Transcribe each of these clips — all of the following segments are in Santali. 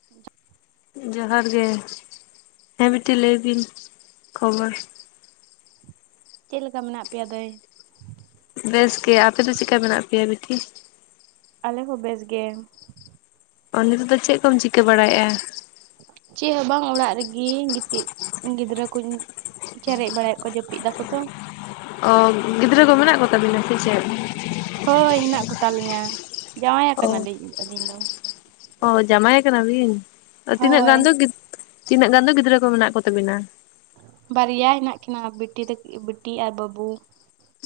[unintelligible] ᱡᱚᱦᱟᱨ ᱜᱮ᱾ ᱦᱮᱸ ᱵᱤᱴᱤ ᱞᱟᱹᱭ ᱵᱤᱱ ᱠᱷᱚᱵᱚᱨ ᱪᱮᱫ ᱞᱮᱠᱟ ᱢᱮᱱᱟᱜ ᱯᱮᱭᱟ ᱫᱟ. ᱭ? ᱵᱮᱥ ᱜᱮ ᱟᱯᱮ ᱫᱚ ᱪᱤᱠᱟ ᱢᱮᱱᱟᱜ ᱯᱮᱭᱟ ᱵᱤᱴᱤ? ᱟᱞᱮ ᱦᱚᱸ ᱵᱮᱥ ᱜᱮ᱾ ᱚ ᱱᱤᱛᱚᱜ ᱫᱚ ᱪᱮᱫ ᱠᱚᱢ ᱪᱤᱠᱟᱹ ᱵᱟᱲᱟᱭᱮᱜᱼᱟ? ᱪᱮᱫ ᱦᱚᱸ ᱵᱟᱝ ᱚᱲᱟᱜ ᱨᱮᱜᱤ ᱜᱤᱛᱤᱡ ᱜᱤᱫᱽᱨᱟᱹ ᱠᱩᱧ ᱪᱮᱨᱮᱡ ᱵᱟᱲᱟᱭᱮᱫ ᱠᱚᱣᱟ ᱡᱟᱹᱯᱤᱫ ᱫᱟᱠᱚ ᱛᱚ, ᱚ ᱜᱤᱫᱽᱨᱟᱹ ᱠᱚ ᱢᱮᱱᱟᱜ ᱠᱚ ᱛᱟ. ᱵᱤᱱᱟ ᱥᱮ ᱪᱮᱫ? ᱦᱳᱭ ᱦᱮᱱᱟᱸᱜ ᱠᱚᱛᱟᱞᱤᱧᱟ ᱡᱟᱶᱟᱭ ᱚ ᱠᱟᱱᱟᱞᱤᱧ ᱟᱹᱞᱤᱧ ᱫᱚ᱾ ᱚ ᱡᱟᱢᱟᱭ ᱠᱟᱱᱟ ᱵᱤᱱ ᱛᱤᱱᱟᱹᱜ ᱦᱳᱭ ᱜᱟᱱ ᱫᱚ ᱜᱤᱫ ᱛᱤᱱᱟᱹᱜ ᱜᱟᱱ ᱫᱚ ᱜᱤᱫᱽᱨᱟᱹ ᱠᱚ ᱢᱮᱱᱟᱜ ᱠᱚ ᱛᱟᱹᱵᱤᱱᱟ? ᱵᱟᱨᱭᱟ ᱦᱤᱱᱟᱜ ᱠᱤᱱᱟ ᱵᱤᱴᱤ ᱛᱟᱹᱠᱤ ᱵᱤᱴᱤ ᱟᱨ ᱵᱟᱹᱵᱩ᱾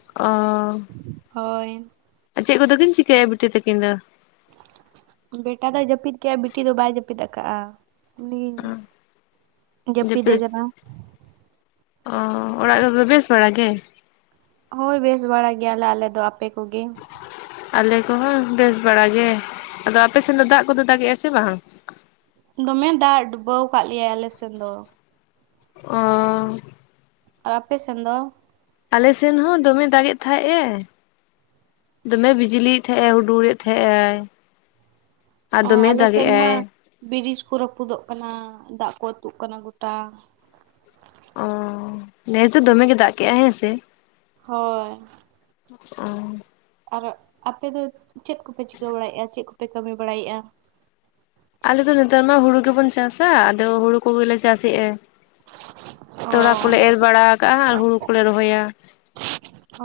ᱚᱻ ᱦᱳᱭ᱾ ᱪᱮᱫ ᱠᱚᱫᱚ ᱠᱤᱱ ᱪᱤᱠᱟᱹᱭᱟ ᱵᱤᱴᱤ ᱛᱟᱹᱠᱤᱱ ᱫᱚ? ᱵᱮᱴᱟ ᱫᱚᱭ ᱡᱟᱹᱯᱤᱫ ᱠᱮᱜᱼᱟ ᱵᱤᱴᱤ ᱫᱚ ᱵᱟᱭ ᱡᱟᱹᱯᱤᱫ ᱠᱟᱜᱼᱟ, ᱩᱱᱤ ᱡᱟᱹᱯᱤᱫᱮ ᱡᱮᱯᱤᱫ ᱠᱟᱱᱟ ᱚ ᱚᱲᱟᱜ ᱨᱮᱫᱚ ᱵᱮᱥ ᱵᱟᱲᱟ ᱜᱮ? ᱦᱳᱭ ᱵᱮᱥ ᱵᱟᱲᱟ ᱜᱮᱭᱟᱞᱮ ᱟᱞᱮ ᱫᱚ, ᱟᱯᱮ ᱠᱚᱜᱮ? ᱟᱞᱮ ᱠᱚᱦᱚᱸ ᱵᱮᱥ ᱵᱟᱲᱟ ᱜᱮ ᱟᱫᱚ ᱟᱯᱮ ᱥᱮᱱ ᱫᱚ ᱫᱟᱜ ᱠᱚᱫᱚ ᱫᱟᱜᱮᱜᱼᱟ ᱥᱮ ᱵᱟᱝ? ᱫᱚᱢᱮ ᱫᱟᱜ ᱰᱩᱵᱟᱹᱣ ᱠᱟᱜ ᱞᱮᱭᱟᱭ ᱟᱞᱮ ᱥᱮᱱ ᱫᱚ᱾ ᱚᱻ ᱟᱨ ᱟᱯᱮ ᱥᱮᱱ ᱫᱚ? ᱟᱞᱮ ᱥᱮᱱ ᱦᱚᱸ ᱫᱚᱢᱮᱭ ᱫᱟᱜᱮᱫ ᱛᱟᱸᱦᱮᱜ ᱮ, ᱫᱚᱢᱮ ᱵᱤᱡᱽᱞᱤᱭᱮᱫ ᱛᱟᱦᱮᱸᱜ ᱟᱭ ᱦᱩᱰᱩᱨ ᱮᱫ ᱛᱟᱦᱮᱸᱜ ᱟᱭ, ᱟᱨ ᱚ ᱫᱚᱢᱮ ᱟᱞᱮ ᱫᱟᱜᱮᱜ ᱥᱮᱱ ᱢᱟ ᱟᱭ ᱵᱨᱤᱡ ᱠᱚ ᱨᱟᱹᱯᱩᱫᱚᱜ ᱠᱟᱱᱟ ᱫᱟᱜ ᱠᱚ ᱟᱹᱛᱩᱜ ᱠᱟᱱᱟ ᱜᱚᱴᱟ᱾ ᱚᱻ ᱱᱮᱥ ᱫᱚ ᱫᱚᱢᱮ ᱜᱮᱸ ᱫᱟᱜ ᱠᱮᱜᱼᱟᱭ ᱦᱮᱸ ᱥᱮ? ᱦᱳᱭ᱾ ᱚᱻ ᱟᱨ ᱟᱯᱮ ᱫᱚ ᱪᱮᱫ ᱠᱚᱯᱮ ᱪᱤᱠᱟᱹ ᱵᱟᱲᱟᱭᱮᱜᱼᱟ ᱪᱮᱫ ᱠᱚᱯᱮ ᱠᱟᱹᱢᱤ ᱵᱟᱲᱟᱭᱮᱜᱼᱟ? ᱟᱞᱮᱫᱚ ᱱᱮᱛᱟᱨ ᱢᱟ ᱦᱩᱲᱩ ᱜᱮᱵᱚᱱ ᱪᱟᱥᱟ, ᱟᱫᱚ ᱦᱩᱲᱩ ᱠᱚᱜᱮᱞᱮ ᱪᱟᱥᱮᱜᱼᱟ᱾ ᱚ ᱛᱚᱲᱟ ᱠᱚᱞᱮ ᱮᱨ ᱵᱟᱲᱟ ᱠᱟᱜᱼᱟ ᱟᱨ ᱦᱩᱲᱩ ᱠᱚᱞᱮ ᱨᱚᱦᱚᱭᱟ᱾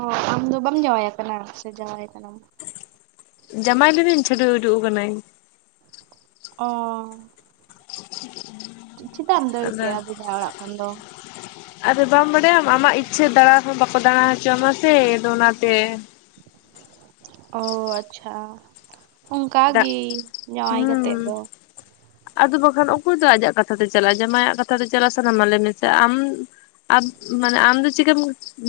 ᱚ ᱟᱢ ᱫᱚ ᱵᱟᱢ ᱡᱟᱶᱟᱭ ᱠᱟᱱᱟ ᱥᱮ ᱡᱟᱶᱟᱭ ᱠᱟᱱᱟᱢ? ᱡᱟᱢᱟᱭ ᱞᱤᱱᱟᱹᱧ ᱪᱷᱟᱹᱰᱩᱭ ᱩᱰᱩᱠ ᱠᱟᱱᱟᱹᱧ᱾ ᱚᱻ ᱪᱤ ᱪᱤᱫᱟᱜ ᱮᱢ ᱫᱟᱹᱲ ᱟᱫᱚ ᱠᱮᱜᱼᱟ [unintelligible] ᱚᱲᱟᱜ ᱠᱷᱚᱱ ᱫᱚ? ᱟᱫᱚ ᱵᱟᱢ ᱵᱟᱰᱟᱭᱟᱢ ᱟᱢᱟᱜ ᱤᱪᱪᱷᱟᱹ ᱫᱟᱬᱟ ᱦᱚᱸ ᱵᱟᱠᱚ ᱫᱟᱬᱟ ᱦᱚᱪᱚᱣᱟᱢᱟ ᱥᱮ ᱟᱫᱚ ᱚᱱᱟᱛᱮ᱾ ᱚ ᱟᱪᱪᱷᱟ᱾ ᱚᱝᱠᱟ ᱜᱤ ᱡᱟᱶᱟᱭ ᱠᱟᱛᱮᱜ ᱫᱚ ᱾ ᱟᱫᱳ ᱵᱟᱝᱠᱷᱟᱱ ᱚᱠᱚᱭ ᱫᱚ ᱟᱡᱟᱜ ᱠᱟᱛᱷᱟ ᱛᱮ ᱪᱟᱞᱟᱜᱼᱟ ᱡᱟᱢᱟᱭᱟᱜ ᱠᱟᱛᱷᱟ ᱛᱮ ᱪᱟᱞᱟ ᱥᱟᱱᱟᱢᱟ ᱞᱮ ᱢᱮᱥᱮ ᱟᱢ ᱟᱢ ᱢᱟᱱᱮ ᱟᱢ ᱫᱚ ᱪᱤᱠᱟᱹᱢ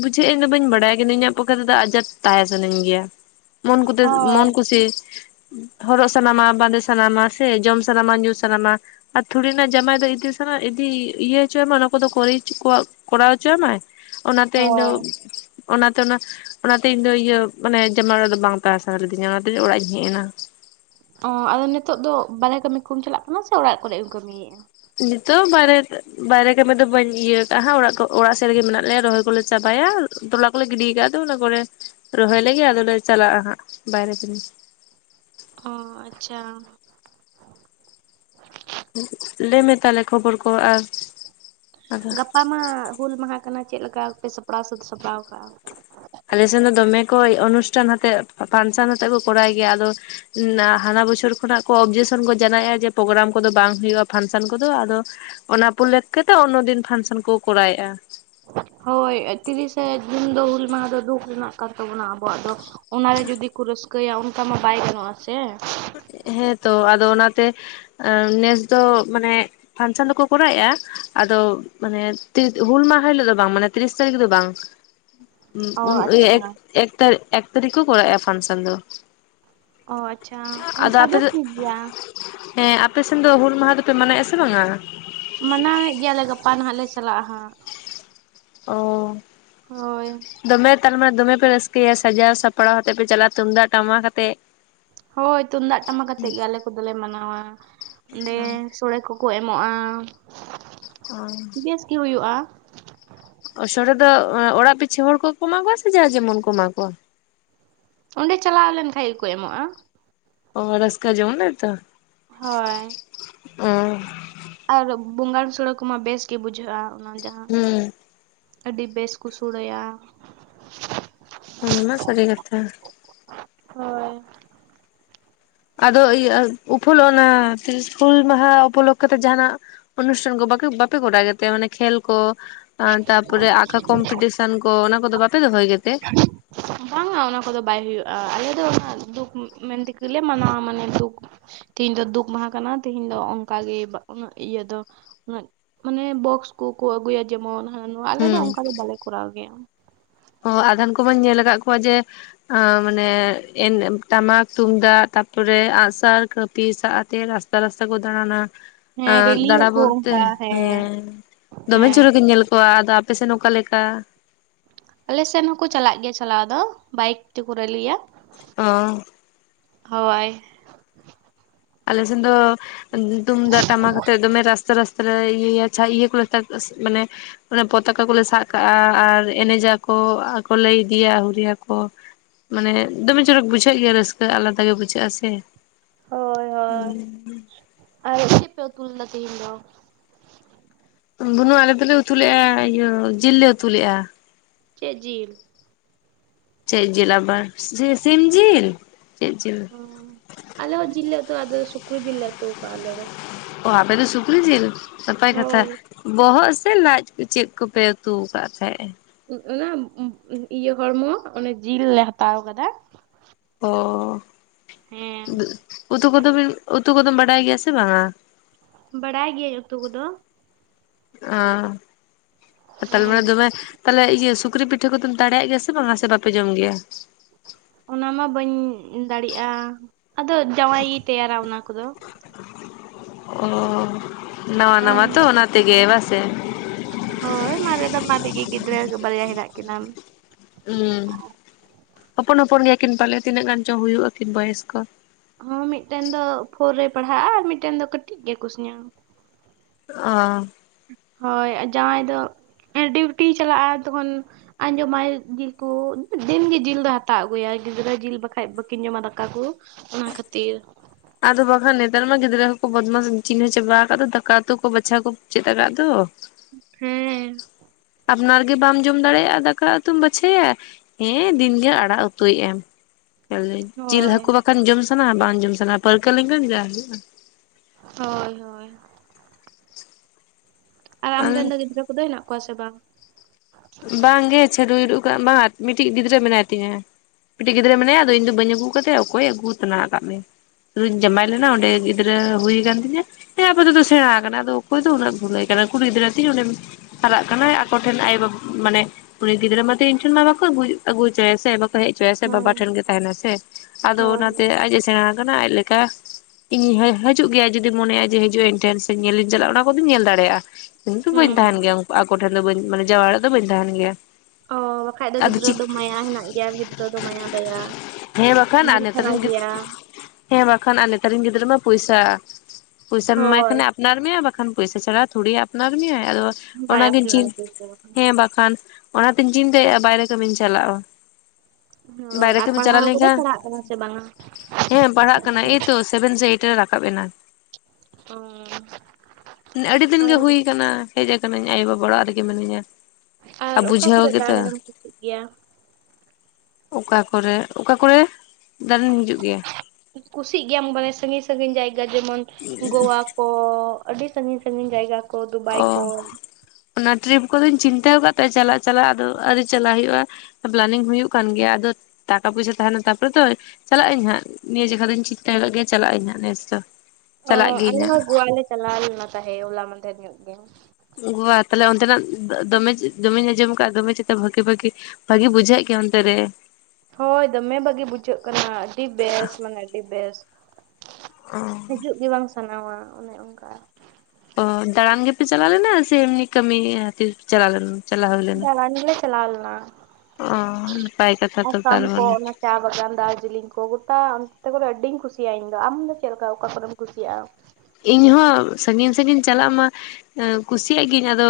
ᱵᱩᱡᱷᱟᱹᱣᱮᱫ ᱤᱧ ᱫᱚ ᱵᱟᱹᱧ ᱵᱟᱰᱟᱭᱟ ᱠᱤᱱᱛᱩ ᱤᱧᱟᱹᱜ ᱯᱚᱠᱠᱷᱮ ᱛᱮᱫᱚ ᱟᱡᱟᱫ ᱛᱟᱦᱮᱸ ᱥᱟᱱᱟᱹᱧ ᱜᱮᱭᱟ ᱾ ᱢᱚᱱ ᱠᱚᱫᱮ ᱦᱳᱭ ᱢᱚᱱ ᱠᱩᱥᱤ, ᱦᱚᱨᱚᱜ ᱥᱟᱱᱟᱢᱟ ᱵᱟᱸᱫᱮ ᱥᱟᱱᱟᱢᱟ ᱥᱮ ᱡᱚᱢ ᱥᱟᱱᱟᱢᱟ ᱧᱩ ᱥᱟᱱᱟᱢᱟ, ᱟᱨ ᱛᱷᱩᱲᱤ ᱱᱟ ᱡᱟᱢᱟᱭ ᱫᱚ ᱤᱫᱤ ᱥᱟᱱᱟ ᱤᱫᱤ ᱤᱭᱟᱹ ᱦᱚᱪᱚ ᱟᱢᱟ ᱚᱱᱟ ᱠᱚᱫᱚ ᱠᱳᱨᱮᱡ ᱠᱳᱣᱟᱜ ᱠᱚᱨᱟᱣ ᱦᱚᱪᱚᱢᱟᱭ, ᱚᱱᱟᱛᱮ ᱤᱧ ᱫᱚ ᱦᱳᱭ ᱚᱱᱟᱛᱮ ᱚᱱᱟ ᱚᱱᱟᱛᱮ ᱤᱧᱫᱚ ᱤᱭᱟᱹ ᱢᱟᱱᱮ ᱡᱟᱢᱟᱭ ᱚᱲᱟᱜ ᱨᱮᱫᱚ ᱵᱟᱝ ᱛᱟᱦᱮᱸ ᱥᱟᱱᱟ ᱞᱤᱫᱤᱧᱟ ᱚᱱᱟᱛᱮ ᱚᱲᱟᱜ ᱤᱧ ᱦᱮᱡ ᱮᱱᱟ ᱾ ᱚ ᱟᱫᱚ ᱱᱤᱛᱚᱜ ᱫᱚ ᱵᱟᱨᱦᱮ ᱠᱟᱹᱢᱤ ᱠᱳᱢ ᱪᱟᱞᱟᱜ ᱠᱟᱱᱟ ᱥᱮ ᱚᱲᱟᱜ ᱠᱚᱨᱮᱜ ᱮᱢ ᱠᱟᱹᱢᱤᱭᱮᱜᱼᱟ? ᱱᱤᱛᱚᱜ ᱵᱟᱭᱨᱮ ᱵᱟᱭᱨᱮ ᱠᱟᱹᱢᱤ ᱫᱚ ᱵᱟᱹᱧ ᱤᱭᱟᱹ ᱠᱟᱜᱼᱟ ᱦᱟᱸᱜ ᱚᱲᱟᱜ ᱚᱲᱟᱜ ᱥᱮᱫ ᱨᱮᱜᱮ ᱢᱮᱱᱟᱜ ᱞᱮᱭᱟ ᱨᱚᱦᱚᱭ ᱠᱚᱞᱮ ᱪᱟᱵᱟᱭᱟ, ᱛᱚᱞᱟ ᱠᱚᱞᱮ ᱜᱤᱰᱤ ᱠᱟᱜᱼᱟ ᱛᱚ ᱚᱱᱟ ᱠᱚᱨᱮ ᱨᱚᱦᱚᱭ ᱞᱮᱜᱮ ᱟᱫᱚᱞᱮ ᱪᱟᱞᱟᱜᱼᱟ ᱦᱟᱸᱜ ᱵᱟᱭᱨᱮ ᱠᱟᱹᱢᱤ ᱾ ᱦᱚᱸ ᱟᱪᱪᱷᱟ ᱾ ᱞᱮᱭ ᱢᱮ ᱛᱟᱦᱞᱮ ᱠᱷᱚᱵᱚᱨ ᱠᱚ ᱟᱨ ᱟᱫᱚ ᱜᱟᱯᱟ ᱢᱟ ᱦᱩᱞ ᱢᱟᱦᱟ ᱠᱟᱱᱟ ᱪᱮᱫ ᱞᱮᱠᱟ ᱯᱮ ᱥᱟᱯᱲᱟᱣ ᱥᱟᱹᱛ ᱥᱟᱯᱲᱟᱣ ᱠᱟᱜᱼᱟ? ᱟᱞᱮᱥᱮᱱ ᱫᱚ ᱫᱚᱢᱮ ᱠᱚ ᱚᱱᱩᱥᱴᱷᱟᱱ ᱟᱛᱮ ᱯᱷᱟᱱᱥᱮᱱ ᱟᱛᱮᱜ ᱠᱚ ᱠᱚᱨᱟᱭ ᱜᱮᱭᱟ ᱟᱫᱚ ᱦᱟᱱᱟ ᱵᱚᱪᱷᱚᱨ ᱠᱷᱚᱱᱟᱜ ᱠᱚ ᱚᱵᱡᱮᱠᱥᱚᱱ ᱠᱚ ᱡᱟᱱᱟᱭᱮᱜᱼᱟ ᱡᱮ ᱯᱨᱳᱜᱨᱟᱢ ᱠᱚᱫᱚ ᱵᱟᱝ ᱦᱩᱭᱩᱜᱼᱟ ᱯᱷᱟᱱᱥᱮᱱ ᱠᱚᱫᱚ ᱟᱫᱚ ᱚᱱᱟ ᱩᱯᱚᱞᱮᱠ ᱠᱟᱛᱮ ᱚᱱᱱᱚᱫᱤᱱ ᱯᱷᱟᱱᱥᱚᱱ ᱠᱚ ᱠᱚᱨᱟᱭᱮᱜᱼᱟ ᱾ ᱦᱳᱭ ᱛᱤᱨᱤᱥᱮ ᱡᱩᱱ ᱫᱚ ᱦᱩᱞ ᱢᱟᱦᱟ ᱫᱚ ᱫᱩᱠ ᱨᱮᱱᱟᱜ ᱠᱟᱱ ᱛᱟᱵᱚᱱᱟ ᱟᱵᱚᱣᱟᱜ ᱫᱚ, ᱚᱱᱟᱨᱮ ᱡᱩᱫᱤ ᱠᱚ ᱨᱟᱹᱥᱠᱟᱹᱭᱟ ᱚᱱᱠᱟ ᱢᱟ ᱵᱟᱭ ᱜᱟᱱᱚᱜᱼᱟ ᱥᱮ᱾ ᱦᱮᱸᱛᱚ ᱟᱫᱚ ᱚᱱᱟᱛᱮ ᱱᱮᱥ ᱫᱚ ᱢᱟᱱᱮ ᱯᱷᱟᱱᱥᱮᱱ ᱫᱚᱠᱚ ᱠᱚᱨᱟᱭᱮᱜᱼᱟ ᱟᱫᱚ ᱢᱟᱱᱮ ᱦᱩᱞ ᱢᱟᱦᱟ ᱦᱤᱞᱳᱜ ᱫᱚ ᱵᱟᱝ ᱢᱟᱱᱮ ᱛᱤᱨᱤᱥ ᱛᱟᱹᱨᱤᱠᱷ ᱫᱚ ᱵᱟᱝ, ᱚ ᱦᱩᱸ ᱟᱪᱪᱷᱟ᱾ ᱮᱠ ᱮᱠ ᱛᱟᱹᱨᱤᱠᱷ ᱠᱚ ᱠᱚᱨᱟᱣᱮᱜᱼᱟ ᱯᱷᱟᱱᱥᱚᱱ ᱫᱚ ᱾ ᱚ ᱟᱪᱪᱷᱟ ᱚᱱᱠᱟ ᱫᱚ ᱴᱷᱤᱠ ᱜᱮᱭᱟ ᱾ ᱦᱮᱸ ᱟᱯᱮ ᱥᱮᱱ ᱫᱚ ᱦᱩᱞ ᱢᱟᱦᱟ ᱫᱚᱯᱮ ᱢᱟᱱᱟᱣᱮᱫ ᱟ ᱥᱮ ᱵᱟᱝᱼᱟ? ᱢᱟᱱᱟᱣᱮᱫ ᱜᱮᱭᱟᱞᱮ ᱜᱟᱯᱟ ᱱᱟᱦᱟᱸᱜ ᱞᱮ ᱪᱟᱞᱟᱜᱼᱟ ᱦᱟᱸᱜ ᱾ ᱚᱻ ᱦᱳᱭ ᱾ ᱫᱚᱢᱮ ᱛᱟᱨᱢᱟᱱᱮ ᱫᱚᱢᱮ ᱯᱮ ᱨᱟᱹᱥᱠᱟᱹᱭᱟ ᱥᱟᱡᱟᱣ ᱥᱟᱯᱲᱟᱣ ᱦᱟᱛᱮᱜ ᱯᱮ ᱪᱟᱞᱟᱜᱼᱟ ᱛᱩᱢᱫᱟᱜ ᱴᱟᱢᱟᱠ ᱟᱛᱮ᱾ ᱦᱳᱭ ᱛᱩᱢᱫᱟᱜ ᱴᱟᱢᱟᱠ ᱟᱛᱮᱜ ᱜᱮ ᱟᱞᱮ ᱠᱚᱫᱚᱞᱮ ᱢᱟᱱᱟᱣᱟ ᱚᱸᱰᱮ ᱥᱚᱲᱮ ᱠᱚ ᱠᱚ ᱮᱢᱚᱜᱼᱟ ᱾ ᱦᱚᱸᱻ ᱾ ᱠᱤ ᱦᱩᱭᱩᱜᱼᱟ? ᱚ ᱥᱚᱲᱮ ᱫᱚ ᱚᱲᱟᱜ ᱯᱤᱪᱷᱩ ᱦᱚᱲ ᱠᱚ ᱮᱢᱟ ᱠᱚᱣᱟ ᱥᱮ ᱡᱟᱦᱟᱸᱭ ᱡᱮᱢᱚᱱ ᱠᱚ ᱮᱢᱟ ᱠᱚᱣᱟ? ᱚᱸᱰᱮ ᱪᱟᱞᱟᱣ ᱞᱮᱱᱠᱟᱱ ᱜᱮᱠᱚ ᱮᱢᱚᱜᱼᱟ ᱾ ᱚᱻ ᱨᱟᱹᱥᱠᱟ ᱡᱚ ᱚᱱᱮ ᱛᱚ ᱾ ᱦᱳᱭ ᱟᱨ ᱵᱚᱸᱜᱟᱱ ᱥᱳᱲᱮ ᱠᱚᱢᱟ ᱵᱮᱥ ᱜᱮ ᱵᱩᱡᱷᱟᱹᱜᱼᱟ ᱾ ᱚᱱᱟ ᱡᱟᱦᱟᱸ ᱦᱩᱸ ᱟᱹᱰᱤ ᱵᱮᱥ ᱠᱚ ᱥᱳᱲᱮᱭᱟ ᱾ ᱚᱱᱟᱢᱟ ᱥᱟᱹᱨᱤ ᱠᱟᱛᱷᱟ ᱾ ᱦᱳᱭ ᱾ ᱟᱫᱚ ᱤᱭᱟᱹ ᱩᱯᱷᱩᱞ ᱚᱱᱟ ᱛᱤᱥ ᱦᱩᱞ ᱢᱟᱦᱟ ᱩᱯᱚᱞᱚᱠᱷᱚ ᱛᱮ ᱡᱟᱦᱟᱱᱟᱜ ᱚᱱᱩᱥᱴᱷᱟᱱ ᱠᱚ ᱵᱟᱯᱤ ᱵᱟᱯᱮ ᱠᱚᱰᱟ ᱜᱮᱛᱮ ᱢᱟᱱᱮ ᱠᱷᱮᱞ ᱠᱚ? ᱛᱟᱯᱚᱨᱮ ᱟᱸᱠᱟ ᱠᱚᱢᱯᱤᱴᱤᱥᱚᱱ ᱠᱚ ᱚᱱᱟ ᱠᱚᱫᱚ ᱵᱟᱯᱮ ᱫᱚᱦᱚᱭ ᱜᱮ ᱛᱮ? [inaudible] ᱵᱟᱝᱟ ᱚᱱᱟ ᱠᱚᱫᱚ ᱵᱟᱭ ᱦᱩᱭᱩᱜᱼᱟ ᱟᱞᱮ ᱫᱚ ᱚᱱᱟ ᱫᱩᱠ ᱢᱮᱱ ᱛᱮᱜᱮᱞᱮ ᱢᱟᱱᱟᱣᱟ ᱢᱟᱱᱮ ᱫᱩᱠ ᱛᱤᱦᱤᱧ ᱫᱚ ᱫᱩᱠ ᱢᱟᱦᱟ ᱠᱟᱱᱟ ᱛᱤᱦᱤᱧ ᱫᱚ ᱚᱱᱠᱟᱜᱮ ᱩᱱᱟᱜ ᱤᱭᱟᱹ ᱫᱚ ᱩᱜ ᱢᱟᱱᱮ ᱵᱚᱠᱥ ᱠᱚᱠᱚ ᱟᱹᱜᱩᱭᱟ ᱡᱮᱢᱚᱱ ᱱᱚᱣᱟ ᱟᱞᱮ ᱫᱚ ᱦᱩᱸ ᱚᱱᱠᱟ ᱫᱚ ᱵᱟᱞᱮ ᱠᱚᱨᱟᱣ ᱜᱮᱭᱟ ᱾ ᱚ ᱟᱫᱷᱮᱱ ᱠᱚᱢᱟᱧ ᱧᱮᱞ ᱟᱠᱟᱫ ᱠᱚᱣᱟ ᱡᱮ ᱢᱟᱱᱮ ᱮᱱ ᱴᱟᱢᱟᱠ ᱛᱩᱢᱫᱟᱜ ᱛᱟᱯᱚᱨᱮ ᱟᱸᱜᱥᱟᱨ ᱠᱟᱹᱯᱤ ᱥᱟᱵ ᱟᱛᱮ ᱨᱟᱥᱛᱟ ᱨᱟᱥᱛᱟ ᱠᱩ ᱫᱟᱲᱟᱱᱟ, ᱦᱮᱸ ᱫᱟᱬᱟ ᱨᱮᱞᱤᱭᱟᱠᱚ ᱵᱚᱞᱛᱮ ᱚᱱᱠᱟ ᱦᱮᱸ ᱫᱚᱢᱮ ᱦᱮᱸ ᱡᱩᱨᱟᱹ ᱜᱤᱧ ᱧᱮᱞ ᱠᱚᱣᱟ᱾ ᱟᱫᱚ ᱟᱯᱮᱥᱮᱱ ᱚᱝᱠᱟ ᱞᱮᱠᱟ? ᱟᱞᱮᱥᱮᱱ ᱦᱚᱸᱠᱚ ᱪᱟᱞᱟᱜ ᱜᱮᱭᱟ, ᱪᱟᱞᱟᱣ ᱫᱚ ᱵᱟᱭᱤᱠ ᱛᱮᱠᱚ ᱨᱮᱞᱤᱭᱟ᱾ ᱚᱸ ᱦᱳᱭ᱾ ᱟᱞᱮᱥᱮᱱ ᱫᱚ ᱛᱩᱢᱫᱟᱜ ᱴᱟᱢᱟᱠ ᱟᱛᱮ ᱫᱚᱢᱮ ᱨᱟᱥᱛᱟ ᱨᱟᱥᱛᱟ ᱛᱟᱞᱮ ᱟᱪᱪᱷᱟ, ᱤᱭᱟᱹ ᱠᱚ ᱨᱮ ᱦᱟᱛᱟᱣ ᱠᱟᱜᱼᱟ ᱥᱮ ᱢᱟᱱᱮ ᱚᱱᱮ ᱯᱚᱛᱟᱠᱟ ᱠᱚ ᱨᱮ ᱥᱟᱵ ᱠᱟᱜᱼᱟ ᱟᱨ ᱮᱱᱮᱡᱟᱠᱚ ᱟᱨ ᱠᱚᱞᱮᱭ ᱤᱫᱤᱭᱟ ᱦᱩᱨᱭᱟ ᱠᱚ ᱢᱟᱱᱮ ᱫᱚᱢᱮ ᱡᱚᱨᱚᱠ ᱵᱩᱡᱷᱟᱹᱜ ᱜᱮᱭᱟ, ᱨᱟᱹᱥᱠᱟᱹ ᱟᱞᱟᱫᱟ ᱜᱮ ᱵᱩᱡᱷᱟᱹᱜᱼᱟ ᱥᱮ ᱦᱳᱭ ᱦᱳᱭ ᱟᱨ ᱪᱮᱫ ᱯᱮ ᱩᱛᱩ ᱞᱮᱫᱟ ᱛᱮᱦᱤᱧ ᱫᱚ? ᱵᱩᱱᱩ ᱟᱞᱮ ᱫᱚᱞᱮ ᱩᱛᱩ ᱞᱮᱫᱼᱟ, ᱤᱭᱟᱹ ᱡᱤᱞ ᱞᱮ ᱩᱛᱩ ᱞᱮᱫᱼᱟ᱾ ᱪᱮᱜ ᱡᱤᱞ? ᱪᱮᱫ ᱡᱤᱞ ᱟᱵᱟᱨ ᱥᱤᱢ ᱡᱤᱞ ᱪᱮᱫ ᱡᱤᱞ ᱚ ᱟᱞᱮ ᱦᱚᱸ ᱡᱤᱞ ᱞᱮ ᱩᱛᱩ ᱟᱫᱚ ᱥᱩᱠᱨᱤ ᱡᱤᱞ ᱞᱮ ᱩᱛᱩ ᱠᱟᱜᱼᱟ ᱟᱞᱮ ᱫᱚ᱾ ᱚ ᱟᱯᱮ ᱫᱚ ᱥᱩᱠᱨᱤ ᱡᱤᱞ, ᱱᱟᱯᱟᱭ ᱠᱟᱛᱷᱟ ᱦᱳᱭ ᱵᱚᱦᱚᱜ ᱥᱮ ᱞᱟᱹᱡ? ᱪᱮᱫ ᱠᱚᱯᱮ ᱩᱛᱩ ᱟᱠᱟᱫ ᱛᱟᱦᱮᱸᱜ? ᱚᱱᱟ ᱤᱭᱟᱹ ᱦᱚᱲᱢᱚ ᱚᱱᱮ ᱡᱤᱞ ᱞᱮ ᱦᱟᱛᱟᱣ ᱟᱠᱟᱫᱟ᱾ ᱚ ᱦᱮᱸ ᱩᱛᱩ ᱠᱚᱫᱚᱵᱤᱱ ᱩᱛᱩ ᱠᱚᱫᱚᱢ ᱵᱟᱰᱟᱭ ᱜᱮᱭᱟ ᱥᱮ ᱵᱟᱝᱼᱟ? ᱵᱟᱲᱟᱭ ᱜᱤᱭᱟᱹᱧ ᱩᱛᱚ ᱠᱚᱫᱚ᱾ ᱚ ᱛᱟᱞᱢᱟᱱᱮ ᱦᱮᱸ ᱫᱚᱢᱮ ᱛᱟᱦᱚᱞᱮ ᱤᱭᱟᱹ ᱥᱩᱠᱨᱤ ᱯᱤᱴᱷᱟᱹ ᱠᱚᱫᱚᱢ ᱫᱟᱲᱮᱭᱟᱜ ᱜᱮᱭᱟ ᱥᱮ ᱵᱟᱝᱼᱟ ᱥᱮ ᱵᱟᱯᱮ ᱡᱚᱢ ᱜᱮᱭᱟ? ᱚᱱᱟ ᱢᱟ ᱵᱟᱹᱧ ᱫᱟᱲᱮᱭᱟᱜᱼᱟ, ᱟᱫᱚ ᱡᱟᱶᱟᱭ ᱜᱮ ᱛᱮᱭᱟᱨᱟ ᱚᱱᱟ ᱠᱚᱫᱚ᱾ ᱚ ᱱᱟᱣᱟ ᱦᱚᱸ ᱱᱟᱣᱟ ᱛᱚ ᱚᱱᱟᱛᱮᱜ ᱵᱟ ᱥᱮ? ᱦᱳᱭ ᱢᱟᱨᱮ ᱫᱚ ᱢᱟᱨᱮ ᱜᱮ ᱜᱤᱫᱽᱨᱟᱹ ᱵᱟᱨᱭᱟ ᱦᱮᱱᱟᱜ ᱠᱤᱱᱟᱹ᱾ ᱦᱚᱸ ᱦᱚᱯᱚᱱ ᱦᱚᱯᱚᱱ ᱜᱮᱭᱟᱠᱤᱱ ᱯᱟᱞᱮ ᱛᱤᱱᱟᱹᱜ ᱜᱟᱱ ᱪᱚᱝ ᱦᱩᱭᱩᱜ ᱟᱠᱤᱱ ᱵᱚᱭᱚᱥ ᱠᱚ? ᱦᱚᱸ ᱢᱤᱫᱴᱮᱱ ᱫᱚ ᱯᱷᱳᱨ ᱨᱮᱭ ᱯᱟᱲᱦᱟᱜᱼᱟ ᱟᱨ ᱢᱤᱫᱴᱮᱱ ᱫᱚ ᱠᱟᱹᱴᱤᱡ ᱜᱮ ᱠᱩᱥᱤᱧᱟ᱾ ᱚ ᱦᱳᱭ ᱡᱟᱦᱟᱸᱟᱭ ᱫᱚ ᱰᱤᱣᱴᱤᱭ ᱪᱟᱞᱟᱜ-ᱟ, ᱛᱚᱠᱷᱚᱱ ᱟᱸᱡᱚᱢᱟᱭ ᱡᱤᱞ ᱠᱚ ᱫᱤᱱ ᱜᱮ ᱡᱤᱞ ᱫᱚᱭ ᱦᱟᱛᱟᱣ ᱟᱹᱜᱩᱭᱟ᱾ ᱜᱤᱫᱽᱨᱟᱹ ᱡᱤᱞ ᱵᱟᱠᱷᱟᱡ ᱵᱟᱹᱠᱤᱱ ᱡᱚᱢᱟ ᱫᱟᱠᱟ ᱠᱚ᱾ ᱚᱱᱟ ᱠᱷᱟᱹᱛᱤᱨ ᱟᱫᱚ ᱵᱟᱠᱷᱟᱱ ᱱᱮᱛᱟᱨ ᱢᱟ ᱜᱤᱫᱽᱨᱟᱹ ᱦᱚᱠᱚ ᱵᱚᱫᱽᱢᱟᱥ ᱪᱤᱱᱦᱟᱹ ᱪᱟᱵᱟ ᱠᱟᱜ ᱫᱚ ᱫᱟᱠᱟ ᱩᱛᱩ ᱠᱚ ᱵᱟᱪᱷᱟ ᱠᱚ ᱪᱮᱫ ᱠᱟᱫ ᱫᱚ᱾ ᱦᱮᱸ᱾ ᱟᱯᱱᱟᱨ ᱜᱮ ᱵᱟᱢ ᱡᱚᱢ ᱫᱟᱲᱮᱭᱟᱜ-ᱟ, ᱫᱟᱠᱟ ᱩᱛᱩᱢ ᱵᱟᱪᱷᱟᱭᱟ᱾ ᱦᱮᱸ ᱫᱤᱱᱜᱮ ᱟᱲᱟᱜ ᱩᱛᱩᱭᱮᱜ-ᱟᱢ, ᱡᱤᱞ ᱦᱟᱹᱠᱩ ᱦᱳᱭ ᱵᱟ ᱠᱷᱟᱱ ᱡᱚᱢ ᱥᱟᱱᱟᱦᱟ ᱵᱟᱝ ᱡᱚᱢ ᱥᱟᱱᱟᱦᱟ ᱯᱟᱹᱨᱠᱟᱹ ᱞᱮᱱ ᱠᱟᱱᱟ ᱡᱟᱥ ᱦᱚᱭ ᱦᱚᱭ ᱟᱨ ᱟᱢᱨᱮᱱ ᱫᱚ ᱜᱤᱫᱽᱨᱟᱹ ᱠᱚᱫᱚ ᱦᱮᱱᱟᱜ ᱠᱚᱣᱟ ᱥᱮ ᱵᱟᱝ? ᱵᱟᱝ ᱜᱮ ᱪᱷᱟᱹᱰᱩᱭ ᱩᱰᱩᱜ ᱠᱟᱜ ᱵᱟᱛ ᱢᱤᱫᱴᱤᱡ ᱜᱤᱫᱽᱨᱟᱹ ᱢᱮᱱᱟᱭ ᱛᱤᱧᱟᱹ᱾ ᱢᱤᱫᱴᱤᱡ ᱜᱤᱫᱽᱨᱟᱹ ᱢᱮᱱᱟᱭᱟ᱾ ᱟᱫᱚ ᱤᱧ ᱫᱚ ᱵᱟᱹᱧ ᱟᱹᱜᱩ ᱠᱟᱫᱮᱭᱟ ᱟᱫᱚ ᱚᱠᱚᱭ ᱟᱹᱜᱩ ᱛᱟᱱᱟ ᱠᱟᱜ ᱫᱮᱭᱟ᱾ ᱨᱤᱧ ᱡᱟᱢᱟᱭ ᱞᱮᱱᱟ ᱚᱸᱰᱮ ᱜᱤᱫᱽᱨᱟᱹ ᱦᱩᱭ ᱟᱠᱟᱱ ᱛᱤᱧᱟᱹ᱾ ᱦᱮᱸ ᱟᱯᱟ ᱛᱚᱛᱚ ᱫᱚ ᱥᱮᱬᱟ ᱠᱟᱱᱟ ᱟᱫᱚ ᱚᱠᱚᱭ ᱫᱚ ᱩᱱᱟᱜ ᱠᱩᱞᱤᱭᱮ ᱠᱟᱱᱟ ᱠᱩᱲᱤ ᱜᱤᱫᱽᱨᱟᱹ ᱛᱤᱧ᱾ ᱦᱟᱨᱟᱜ ᱠᱟᱱᱟᱭ ᱟᱠᱚ ᱴᱷᱮᱱ ᱟᱭᱳ ᱵᱟ ᱢᱟᱱᱮ ᱩᱱᱤ ᱜᱤᱫᱽᱨᱟᱹ ᱢᱟᱛᱤ ᱤᱧ ᱴᱷᱮᱱ ᱢᱟ ᱵᱟᱠᱚ ᱟᱹᱜᱩ ᱟᱹᱜᱩ ᱦᱚᱪᱚᱭᱟ ᱥᱮ ᱵᱟ ᱦᱮᱡ ᱪᱚᱭᱟ ᱥᱮ ᱵᱟᱵᱟ ᱦᱩᱸ ᱴᱷᱮᱱ ᱜᱮ ᱛᱟᱦᱮᱱᱟ ᱥᱮ ᱟᱫᱚ ᱦᱳᱭ ᱦᱳᱭ ᱚᱱᱟᱛᱮ ᱟᱡ ᱮ ᱥᱮᱬᱟ ᱠᱟᱱᱟ ᱟᱡ ᱞᱮᱠᱟ᱾ ᱤᱧᱤᱧ ᱦᱮ ᱦᱤᱡᱩᱜ ᱜᱮᱭᱟ ᱡᱩᱫᱤ ᱢᱚᱱᱮᱭᱟ ᱡᱮ ᱦᱤᱡᱩᱜ-ᱟ, ᱤᱧ ᱴᱷᱮᱱ ᱥᱮ ᱧᱮᱞᱤᱧ ᱪᱟᱞᱟᱜ-ᱟ ᱚᱱᱟ ᱠᱚᱫᱚᱧ ᱧᱮᱞ ᱫᱟᱲᱮᱭᱟᱜ-ᱟ᱾ ᱤᱧᱫᱚ ᱦᱩᱸ ᱵᱟᱹᱧ ᱛᱟᱦᱮᱱ ᱦᱩᱸ ᱜᱮᱭᱟ ᱩᱝᱠᱩ ᱟᱠᱚ ᱴᱷᱮᱱ ᱫᱚ ᱵᱟᱹᱧ ᱢᱟᱱᱮ ᱡᱟᱶᱟᱭ ᱚᱲᱟᱜ ᱫᱚ ᱵᱟᱹᱧ ᱛᱟᱦᱮᱱ ᱜᱮᱭᱟ᱾ ᱚ ᱵᱟᱠᱷᱟᱡ ᱫᱚ ᱟᱫᱚ ᱜᱤᱫᱽᱨᱟᱹ ᱪᱤᱠ ᱫᱚ ᱢᱟᱭᱟ ᱦᱮᱱᱟᱜ ᱜᱮᱭᱟ ᱜᱤᱫᱽᱨᱟᱹ ᱫᱚ ᱢᱟᱭᱟ ᱛᱟᱭᱟ᱾ ᱦᱮᱸ ᱵᱟᱠᱷᱟᱱ ᱟᱨ ᱧᱮᱞ ᱱᱮᱛᱟᱨ ᱥᱟᱱᱟ ᱨᱮᱱ ᱜᱮᱭᱟ᱾ ᱦᱮᱸ ᱵᱟᱠᱷᱟᱱ ᱱᱮᱛᱟᱨ ᱨᱮᱱ ᱜᱤᱫᱽᱨᱟᱹ ᱢᱟ ᱯᱩᱭᱥᱟ ᱯᱚᱭᱥᱟᱢ ᱮᱢᱟᱭ ᱠᱷᱟᱱ ᱦᱳᱭ ᱟᱯ ᱱᱟᱨᱢᱮᱭᱟ ᱵᱟᱠᱷᱟᱱ ᱯᱚᱭᱥᱟ ᱪᱷᱟᱲᱟ ᱛᱷᱲᱤ ᱟᱯᱱᱟᱨ ᱢᱮᱭᱟᱭ᱾ ᱟᱫᱚ ᱵᱟᱭ ᱚᱱᱟᱜᱤᱧ ᱟᱯᱱᱟᱨ ᱪᱤᱱ ᱢᱮᱭᱟ᱾ ᱦᱮᱸ ᱵᱟᱠᱷᱟᱱ ᱚᱱᱟᱛᱤᱧ ᱪᱤᱱᱛᱟᱹᱭᱮᱜ-ᱟ ᱵᱟᱭᱨᱮ ᱠᱟᱹᱢᱤᱧ ᱪᱟᱞᱟᱜ-ᱟ ᱾ ᱦᱳᱭ ᱟᱨ ᱯᱟᱲᱦᱟᱣ ᱠᱚᱫᱚ ᱯᱟᱲᱦᱟᱜ ᱠᱟᱱᱟ ᱥᱮ ᱵᱟᱝᱟ? ᱦᱮᱸ ᱯᱟᱲᱦᱟᱜ ᱠᱟᱱᱟ ᱮᱭᱛᱚ ᱥᱮᱵᱷᱮᱱ ᱥᱮ ᱮᱭᱤᱴ ᱨᱮ ᱨᱟᱠᱟᱵ ᱮᱱᱟ ᱾ ᱚ ᱟᱹᱰᱤ ᱫᱤᱱ ᱜᱮ ᱟᱨ ᱦᱩᱭ ᱟᱠᱟᱱᱟ ᱾ ᱦᱮᱡ ᱟᱠᱟᱹᱱᱟᱹᱧ ᱟᱭᱳ ᱵᱟᱵᱟ ᱚᱲᱟᱜ ᱨᱮᱜᱮ ᱢᱤᱱᱟᱹᱧᱟ ᱾ ᱟᱨ ᱚᱠᱟ ᱠᱚᱨᱮ ᱫᱟᱬᱟᱱᱮᱢ ᱠᱩᱥᱤᱜ ᱜᱮᱭᱟ? ᱚᱠᱟ ᱠᱚᱨᱮ ᱚᱠᱟ ᱠᱚᱨᱮ ᱫᱟᱲᱟᱱ ᱤᱧ ᱦᱤᱡᱩᱜ ᱜᱮᱭᱟ ᱠᱩᱥᱤᱜ ᱜᱮᱭᱟᱢ ᱢᱟᱱᱮ ᱥᱟᱺᱜᱤᱧ ᱥᱟᱺᱜᱤᱧ ᱡᱟᱭᱜᱟ ᱡᱮᱢᱚᱱ ᱜᱳᱣᱟ, ᱠᱚ ᱟᱹᱰᱤ ᱥᱟᱺᱜᱤᱧ ᱥᱟᱺᱜᱤᱧ ᱡᱟᱭᱜᱟ ᱠᱚ ᱫᱩᱵᱟᱭ ᱠᱚ ᱚ ᱾ ᱚᱱᱟ ᱴᱨᱤᱯ ᱠᱚᱫᱚᱧ ᱪᱤᱱᱛᱟᱹᱣ ᱟᱠᱟᱜ ᱛᱟᱦᱮᱸᱫ ᱪᱟᱞᱟᱜ ᱪᱟᱞᱟᱜ ᱟᱫᱚ ᱟᱣᱨᱤ ᱪᱟᱞᱟᱜ ᱦᱩᱭᱩᱜ-ᱟ ᱾ ᱯᱞᱟᱱᱤᱝ ᱦᱩᱭᱩᱜ ᱠᱟᱱ ᱜᱮᱭᱟ ᱟᱫᱚ ᱴᱟᱠᱟ ᱯᱩᱭᱥᱟ ᱛᱟᱦᱮᱱᱟ ᱛᱟᱯᱚᱨᱮ ᱛᱚ ᱪᱟᱞᱟᱜ ᱟᱹᱧ ᱦᱟᱸᱜ ᱱᱤᱭᱟᱹ ᱡᱮᱠᱷᱟ ᱫᱩᱧ ᱪᱤᱱᱛᱟᱹ ᱠᱟᱜ ᱜᱮᱭᱟ ᱪᱟᱞᱟᱜ ᱟᱹᱧ ᱦᱟᱸᱜ ᱱᱮᱥ ᱫᱚ ᱾ ᱚ ᱟᱞᱮ ᱦᱚᱸ ᱜᱳᱣᱟ ᱞᱮ ᱪᱟᱞᱟᱣ ᱞᱮᱱᱟ ᱛᱟᱦᱮᱸ ᱦᱚᱞᱟ ᱢᱟᱫᱷᱮᱨ ᱧᱚᱜ ᱜᱮ ᱾ ᱜᱳᱣᱟ ᱛᱟᱦᱞᱮ ᱚᱱᱛᱮᱱᱟᱜ ᱫᱚᱢᱮ ᱫᱚᱢᱮᱧ ᱟᱸᱡᱚᱢ ᱟᱠᱟᱜ-ᱟ ᱫᱚᱢᱮ ᱪᱮᱛᱟ ᱵᱷᱟᱹᱜᱤ ᱵᱷᱟᱹᱜᱤ ᱵᱷᱟᱹᱜᱤ ᱵᱩᱡᱷᱟᱹᱜ ᱜᱮᱭᱟ ᱚᱱᱛᱮ ᱨᱮ ᱾ ᱦᱳᱭ ᱫᱚᱢᱮ ᱵᱷᱟᱹᱜᱤ ᱵᱩᱡᱷᱟᱹᱜ ᱠᱟᱱᱟ ᱟᱹᱰᱤ ᱵᱮᱥ ᱢᱟᱱᱮ ᱟᱹᱰᱤ ᱵᱮᱥ ᱾ ᱚ ᱾ ᱦᱤᱡᱩᱜ ᱜᱮ ᱵᱟᱝ ᱥᱟᱱᱟᱣᱟ ᱚᱱᱮ ᱚᱱᱠᱟ ᱾ ᱚ ᱫᱟᱬᱟᱱ ᱜᱮᱯᱮ ᱪᱟᱞᱟᱣ ᱞᱮᱱᱟ? ᱥᱮ ᱮᱢᱱᱤ ᱠᱟᱹᱢᱤ ᱪᱟᱞᱟᱣ ᱞᱮᱱ ᱪᱟᱞᱟᱣ ᱦᱩᱭ ᱞᱮᱱᱟ ᱫᱟᱬᱟᱱ ᱜᱮᱞᱮ ᱪᱟᱞᱟᱣ ᱞᱮᱱᱟ ᱾ᱚ, ᱱᱟᱯᱟᱭ ᱠᱟᱛᱷᱟ ᱛᱚ ᱟᱥᱟᱢ ᱛᱟᱨ ᱠᱚ ᱢᱟᱱᱮ ᱚᱱᱟ ᱪᱟ ᱵᱟᱜᱟᱱ ᱫᱟᱨᱡᱤᱞᱤᱝ ᱠᱚ ᱜᱚᱴᱟ ᱚᱱᱛᱮ ᱠᱚᱨᱮ ᱟᱹᱰᱤᱧ ᱠᱩᱥᱤᱭᱟᱜ-ᱟ ᱤᱧ ᱫᱚ, ᱟᱢ ᱫᱚ ᱪᱮᱫ ᱞᱮᱠᱟ ᱚᱠᱟ ᱠᱚᱨᱮᱢ ᱠᱩᱥᱤᱭᱟᱜ-ᱟ? ᱤᱧ ᱦᱚᱸ ᱥᱟᱺᱜᱤᱧ ᱥᱟᱺᱜᱤᱧ ᱪᱟᱞᱟᱜ ᱢᱟ ᱠᱩᱥᱤᱭᱟᱜ ᱜᱤᱭᱟᱹᱧ ᱟᱫᱚ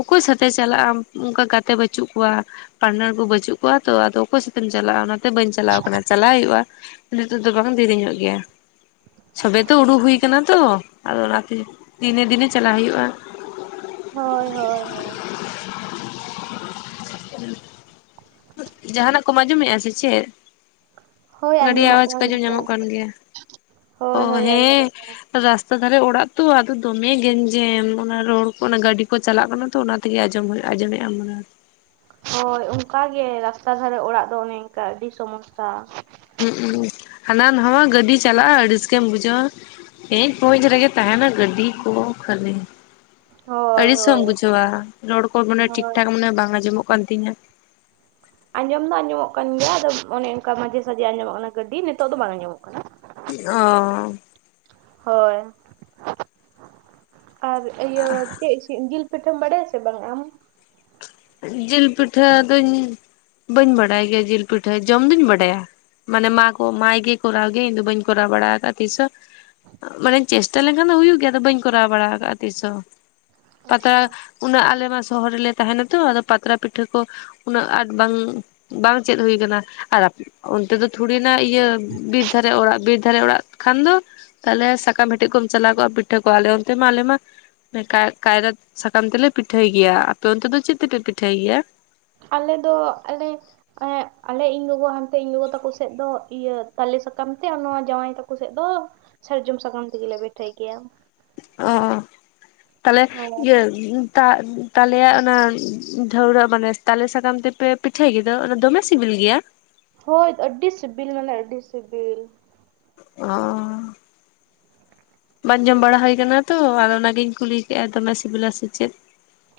ᱚᱠᱚᱭ ᱥᱟᱛᱮ ᱪᱟᱞᱟᱜ-ᱟᱢ ᱚᱝᱠᱟ ᱜᱟᱛᱮ ᱵᱟᱹᱪᱩᱜ ᱠᱚᱣᱟ ᱾ ᱯᱟᱨᱴᱱᱟᱨ ᱠᱚ ᱵᱟᱹᱪᱩᱜ ᱠᱚᱣᱟ ᱛᱚ ᱟᱫᱚ ᱚᱠᱚᱭ ᱥᱟᱛᱮᱢ ᱪᱟᱞᱟᱜᱼᱟ ᱾ ᱚᱱᱟ ᱛᱮ ᱵᱟᱹᱧ ᱪᱟᱞᱟᱣ ᱟᱠᱟᱱᱟ ᱾ᱪᱟᱞᱟᱣ ᱦᱩᱭᱩᱜᱼᱟ ᱱᱤᱛᱚᱜ ᱫᱚ ᱵᱟᱝᱟ ᱫᱮᱨᱤᱧᱚᱜ ᱜᱮᱭᱟ ᱾ ᱥᱟᱵᱮ ᱛᱚ ᱩᱰᱩᱠ ᱦᱩᱭ ᱟᱠᱟᱱᱟ ᱛᱚ, ᱟᱫᱚ ᱚᱱᱟᱛᱮ ᱫᱤᱱᱮ ᱫᱤᱱᱮ ᱪᱟᱞᱟᱜ ᱦᱩᱭᱩᱜᱼᱟ ᱾ ᱦᱳᱭ ᱦᱳᱭ ᱦᱳᱭ ᱾ ᱡᱟᱦᱟᱱᱟᱜ ᱠᱚᱢ ᱟᱸᱡᱚᱢᱮᱫᱼᱟ ᱥᱮ ᱪᱮᱫ? ᱦᱳᱭ ᱜᱟᱹᱰᱤ ᱟᱸᱡᱚᱢᱚᱜ ᱟᱣᱟᱡᱽ ᱠᱟᱱᱟ ᱠᱚ ᱟᱸᱡᱚᱢ ᱱᱟᱥᱮ ᱧᱟᱢᱚᱜ ᱠᱟᱱ ᱱᱟᱥᱮ ᱜᱮᱭᱟ ᱾ ᱚ, ᱦᱳᱭ ᱦᱳᱭ ᱦᱮᱸ ᱟᱸᱡᱚᱢᱚᱜ ᱠᱟᱱᱟ᱾ ᱨᱟᱥᱛᱟ ᱫᱷᱟᱨᱮ ᱚᱲᱟᱜ ᱛᱚ, ᱟᱫᱚ ᱫᱚᱢᱮ ᱜᱮᱧᱡᱮᱢ ᱚᱱᱟ ᱨᱚᱲ ᱠᱚ ᱚᱱᱟ ᱜᱟᱹᱰᱤ ᱠᱚ ᱪᱟᱞᱟᱜ ᱠᱟᱱᱟ ᱛᱚ ᱚᱱᱟ ᱛᱮᱜᱮ ᱟᱸᱡᱚᱢ ᱟᱸᱡᱚᱢᱮᱫᱼᱟ ᱢᱚᱱᱟ ᱦᱚᱭ ᱾ ᱦᱳᱭ ᱚᱱᱠᱟ ᱜᱮ ᱨᱟᱥᱛᱟ ᱫᱷᱟᱨᱮ ᱚᱲᱟᱜ ᱫᱚ ᱚᱱᱮ ᱤᱱᱠᱟ ᱟᱹᱰᱤ ᱥᱚᱢᱚᱥᱥᱟ ᱾ ᱦᱩᱜ ᱩᱸ, ᱦᱟᱱᱟ ᱱᱟᱣᱟ ᱜᱟᱹᱰᱤ ᱪᱟᱞᱟᱜᱼᱟ ᱟᱹᱲᱤᱥ ᱜᱮᱢ ᱵᱩᱡᱷᱟᱹᱣᱟ ᱾ ᱠᱮᱸᱡ ᱠᱚᱸᱪ ᱨᱮᱜᱮ ᱛᱟᱦᱮᱱᱟ ᱜᱟᱹᱰᱤ ᱠᱚ ᱠᱷᱟᱹᱞᱤ ᱾ ᱦᱳᱭ ᱟᱹᱲᱤᱥ ᱦᱚᱢ ᱦᱳᱭ ᱵᱩᱡᱷᱟᱹᱣᱟ ᱨᱚᱲ ᱠᱚ ᱢᱟᱱᱮ ᱦᱳᱭ ᱴᱷᱤᱠᱴᱷᱟᱠ ᱢᱟᱱᱮ ᱵᱟᱝ ᱟᱸᱡᱚᱢᱚᱜ ᱠᱟᱱ ᱛᱤᱧᱟ ᱾ ᱟᱸᱡᱚᱢ ᱫᱚ ᱟᱸᱡᱚᱢᱚᱜ ᱠᱟᱱ ᱜᱮᱭᱟ ᱾ ᱟᱫᱚ ᱚᱱᱮ ᱚᱱᱠᱟ ᱢᱟᱡᱷᱮ ᱥᱟᱡᱷᱮ ᱟᱸᱡᱚᱢᱚᱜ ᱠᱟᱱᱟ ᱜᱟᱹᱰᱤ ᱱᱤᱛᱚᱜ ᱫᱚ ᱵᱟᱝ ᱟᱸᱡᱚᱢᱚᱜ ᱠᱟᱱᱟ ᱾ ᱚ ᱾ ᱦᱳᱭ ᱟᱨ ᱤᱭᱟᱹ ᱪᱮᱫ ᱡᱤᱞ ᱯᱤᱴᱷᱟᱹᱢ ᱵᱟᱲᱟᱭᱟ ᱥᱮ ᱵᱟᱝ ᱟᱢ? ᱡᱤᱞ ᱯᱤᱴᱷᱟᱹ ᱫᱚᱧ ᱵᱟᱹᱧ ᱵᱟᱰᱟᱭ ᱜᱮᱭᱟ ᱡᱤᱞ ᱯᱤᱴᱷᱟᱹ ᱡᱚᱢ ᱫᱩᱧ ᱵᱟᱰᱟᱭᱟ ᱾ ᱢᱟᱱᱮ ᱢᱟ ᱠᱚ ᱢᱟᱭ ᱜᱮ ᱠᱚᱨᱟᱣ ᱜᱮ ᱤᱧᱫᱚ ᱵᱟᱹᱧ ᱠᱚᱨᱟᱣ ᱵᱟᱲᱟ ᱠᱟᱜᱼᱟ ᱛᱤᱥ ᱦᱚᱸ ᱾ ᱢᱟᱱᱮ ᱪᱮᱥᱴᱟ ᱞᱮᱱᱠᱷᱟᱱ ᱫᱚ ᱦᱩᱭᱩᱜ ᱜᱮᱭᱟ, ᱟᱫᱚ ᱵᱟᱹᱧ ᱠᱚᱨᱟᱣ ᱵᱟᱲᱟ ᱟᱠᱟᱜᱼᱟ ᱛᱤᱥ ᱦᱚᱸ᱾ ᱯᱟᱛᱲᱟ ᱟᱪᱪᱷᱟ ᱩᱱᱟᱹᱜ ᱟᱞᱮᱢᱟ ᱥᱚᱦᱚᱨ ᱨᱮᱞᱮ ᱛᱟᱦᱮᱱᱟ ᱛᱚ ᱟᱫᱚ ᱯᱟᱛᱲᱟ ᱯᱤᱴᱷᱟᱹ ᱠᱚ ᱩᱱᱟᱹᱜ ᱟᱸᱴ ᱵᱟᱝ ᱵᱟᱝ ᱪᱮᱫ ᱦᱩᱭ ᱟᱠᱟᱱᱟ ᱾ᱟᱨ ᱚᱱᱛᱮ ᱫᱚ ᱛᱷᱲᱤᱱᱟᱜ ᱤᱭᱟᱹ ᱵᱤᱨ ᱫᱷᱟᱨᱮ ᱚᱲᱟᱜ, ᱵᱤᱨ ᱫᱷᱟᱨᱮ ᱚᱲᱟᱜ ᱠᱷᱟᱱ ᱫᱚ ᱛᱟᱦᱞᱮ ᱥᱟᱠᱟᱢ ᱦᱮᱴᱮᱡ ᱠᱚᱢ ᱪᱟᱞᱟᱣ ᱠᱚᱜᱼᱟ ᱾ ᱯᱤᱴᱷᱟᱹ ᱠᱚᱣᱟ ᱟᱞᱮ ᱚᱱᱛᱮ ᱢᱟ ᱟᱞᱮ ᱢᱟ ᱠᱟᱭᱨᱟ ᱥᱟᱠᱟᱢ ᱛᱮᱞᱮ ᱯᱤᱴᱷᱟᱹᱭ ᱜᱮᱭᱟ ᱾ᱟᱯᱮ ᱚᱱᱛᱮ ᱫᱚ ᱪᱮᱫ ᱛᱮᱯᱮ ᱯᱤᱴᱷᱟᱹᱭ ᱜᱮᱭᱟ? ᱟᱞᱮ ᱫᱚ ᱟᱞᱮ ᱟᱞᱮ ᱤᱧ ᱜᱚᱜᱚ ᱦᱟᱱᱛᱮ ᱤᱧ ᱜᱚᱜᱚ ᱛᱟᱠᱚ ᱥᱮᱜ ᱫᱚ ᱤᱭᱟᱹ ᱛᱟᱞᱮ ᱥᱟᱠᱟᱢ ᱛᱮ, ᱟᱨ ᱱᱚᱣᱟ ᱡᱟᱶᱟᱭ ᱛᱟᱠᱚ ᱥᱮᱫ ᱫᱚ ᱥᱟᱨᱡᱚᱢ ᱥᱟᱠᱟᱢ ᱛᱮᱜᱮ ᱞᱮ ᱯᱤᱴᱷᱟᱹᱭ ᱜᱮᱭᱟ ᱾ ᱚ ᱛᱟᱦᱚᱞᱮ ᱚ ᱤᱭᱟᱹ ᱛᱟ ᱛᱟᱞᱮᱭᱟᱜ ᱚᱱᱟ ᱫᱷᱟᱹᱣᱲᱟᱹᱜ ᱢᱟᱱᱮ ᱛᱟᱞᱮ ᱥᱟᱠᱟᱢ ᱛᱮᱯᱮ ᱯᱤᱴᱷᱟᱹᱭ ᱜᱤᱫᱟ ᱚᱱᱟ ᱫᱚᱢᱮ ᱥᱤᱵᱤᱞ ᱜᱮᱭᱟ ᱦᱳᱭ ᱟᱹᱰᱤ ᱥᱤᱵᱤᱞ ᱢᱟᱱᱮ ᱟᱹᱰᱤ ᱥᱤᱵᱤᱞ ᱚᱸ ᱵᱟᱝ ᱡᱚᱢ ᱵᱟᱲᱟ ᱦᱩᱭ ᱟᱠᱟᱱᱟ ᱛᱚ ᱟᱫᱚ ᱚᱱᱟᱜᱤᱧ ᱠᱩᱞᱤ ᱠᱮᱫᱼᱟ ᱫᱚᱢᱮ ᱥᱤᱵᱤᱞᱟ ᱥᱮ ᱪᱮᱫ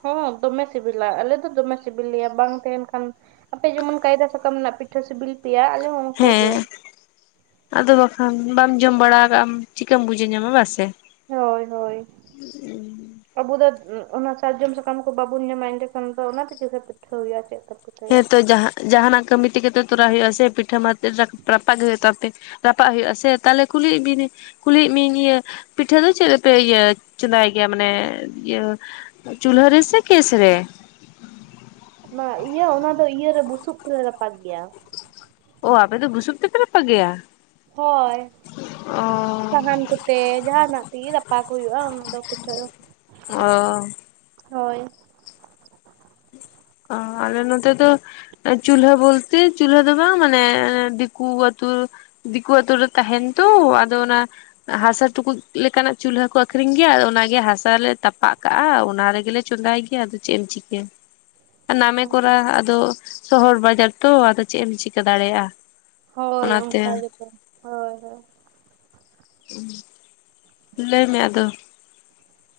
ᱦᱚᱸ ᱫᱚᱢᱮ ᱥᱤᱵᱤᱞᱟ ᱟᱞᱮ ᱫᱚ ᱫᱚᱢᱮ ᱥᱤᱵᱤᱞᱮᱭᱟ ᱵᱟᱝ ᱛᱟᱦᱮᱱ ᱠᱷᱟᱱ ᱟᱯᱮ ᱡᱮᱢᱚᱱ ᱠᱟᱭᱫᱟ ᱥᱟᱠᱟᱢ ᱨᱮᱱᱟᱜ ᱯᱤᱴᱷᱟᱹ ᱥᱤᱵᱤᱞ ᱯᱮᱭᱟ ᱟᱞᱮ ᱦᱚᱸ ᱚᱱᱠᱟ ᱜᱮ᱾ ᱦᱮᱸ ᱟᱫᱚ ᱵᱟᱠᱷᱟᱱ ᱵᱟᱢ ᱡᱚᱢ ᱵᱟᱲᱟ ᱠᱟᱜ ᱟᱢ ᱪᱤᱠᱟᱹᱢ ᱵᱩᱡᱷᱟᱹᱣ ᱧᱟᱢᱟ ᱵᱟᱥᱮ ᱦᱳᱭ ᱦᱳᱭ ᱩᱸᱦᱜ ᱟᱵᱚ ᱫᱚᱛ ᱚᱱᱟ ᱥᱟᱨᱡᱚᱢ ᱥᱟᱠᱟᱢ ᱠᱚ ᱵᱟᱵᱚᱱ ᱧᱟᱢᱟ ᱮᱸᱰᱮᱠᱷᱟᱱ ᱫᱚ ᱚᱱᱟᱛᱮ ᱪᱤᱠᱟᱹ ᱯᱤᱴᱷᱟᱹ ᱦᱩᱭᱩᱜᱼᱟ ᱪᱮᱫ ᱛᱮ ᱯᱤᱴᱷᱟᱹᱭᱟ᱾ ᱦᱮᱸᱛᱚ ᱡᱟᱦᱟᱜ ᱡᱟᱦᱟᱱᱟᱜ ᱠᱟᱹᱢᱤ ᱛᱮᱜᱮ ᱛᱚ ᱛᱚᱨᱟᱣ ᱦᱩᱭᱩᱜ ᱟ ᱥᱮ ᱯᱤᱴᱷᱟᱹ ᱢᱟ ᱛᱮᱨᱟᱠ ᱨᱟᱯᱟᱜ ᱦᱩᱭᱩᱜ ᱛᱟᱯᱮ ᱨᱟᱯᱟᱜ ᱦᱩᱭᱩᱜᱼᱟ ᱥᱮ ᱛᱟᱦᱞᱮ ᱠᱩᱞᱤᱭᱮᱫ ᱵᱤᱱ ᱠᱩᱞᱤᱭᱮᱫ ᱢᱤᱭᱟᱹᱧ ᱤᱭᱟᱹ ᱯᱤᱴᱷᱟᱹ ᱫᱚ ᱪᱮᱫ ᱨᱮᱯᱮ ᱤᱭᱟᱹ ᱪᱚᱸᱫᱟᱭ ᱜᱮᱭᱟ ᱢᱟᱱᱮ ᱤᱭᱟᱹ ᱪᱩᱞᱦᱟᱹ ᱨᱮ ᱥᱮ ᱠᱮᱥ ᱨᱮ ᱚᱱᱟ ᱤᱭᱟᱹ ᱚᱱᱟ ᱫᱚ ᱤᱭᱟᱹᱨᱮ ᱵᱩᱥᱩᱵ ᱛᱮᱞᱮ ᱨᱟᱯᱟᱜ ᱜᱮᱭᱟ ᱟᱯᱮ ᱫᱚ ᱜᱩᱥᱩᱯ ᱛᱮᱯᱮ ᱨᱟᱯᱟᱜ ᱜᱮᱭᱟ? ᱦᱳᱭ ᱚ ᱥᱟᱦᱟᱱ ᱠᱚᱛᱮ ᱡᱟᱦᱟᱱᱟᱜ ᱛᱮᱜᱮ ᱜᱟᱯᱟ ᱠᱚ ᱦᱩᱭᱩᱜᱼᱟ ᱚᱱᱟ ᱫᱚ ᱯᱤᱴᱷᱟᱹ ᱫᱚ ᱚᱸᱻᱻ ᱦᱳᱭ ᱚ ᱟᱞᱮ ᱱᱚᱛᱮ ᱫᱚ ᱪᱩᱞᱦᱟᱹ ᱵᱚᱞᱛᱮ ᱪᱩᱞᱦᱟᱹ ᱫᱚᱵᱟᱝ ᱢᱟᱱᱮ ᱫᱤᱠᱩ ᱟᱛᱩ ᱫᱤᱠᱩ ᱨᱮ ᱛᱟᱦᱮᱱ ᱛᱩ ᱟᱫᱚ ᱚᱱᱟ ᱦᱟᱥᱟ ᱴᱩᱠᱩᱡ ᱞᱮᱠᱟᱱᱟᱜ ᱪᱩᱞᱦᱟᱹ ᱠᱚ ᱟᱠᱷᱨᱤᱧ ᱜᱮᱭᱟ ᱟᱫᱚ ᱚᱱᱟᱜᱮ ᱦᱟᱥᱟᱞᱮ ᱛᱟᱯᱟᱜ ᱠᱟᱜ-ᱟ ᱚᱱᱟ ᱨᱮᱜᱮ ᱞᱮ ᱪᱚᱸᱫᱟᱭ ᱜᱮᱭᱟ ᱟᱫᱚ ᱪᱮᱫ ᱮᱢ ᱪᱤᱠᱟᱹᱭᱟ ᱱᱟᱢᱮ ᱠᱚᱨᱟ ᱟᱫᱚ ᱥᱚᱦᱚᱨ ᱵᱟᱡᱟᱨ ᱛᱚ ᱟᱫᱚ ᱪᱮᱫ ᱮᱢ ᱪᱤᱠᱟᱹ ᱫᱟᱲᱮᱭᱟᱜ-ᱟ᱾ ᱦᱳᱭ ᱚᱱᱠᱟ ᱜᱮᱛᱚ ᱦᱳᱭ ᱦᱳᱭ ᱩᱸ ᱞᱟᱹᱭ ᱢᱮ ᱟᱫᱚ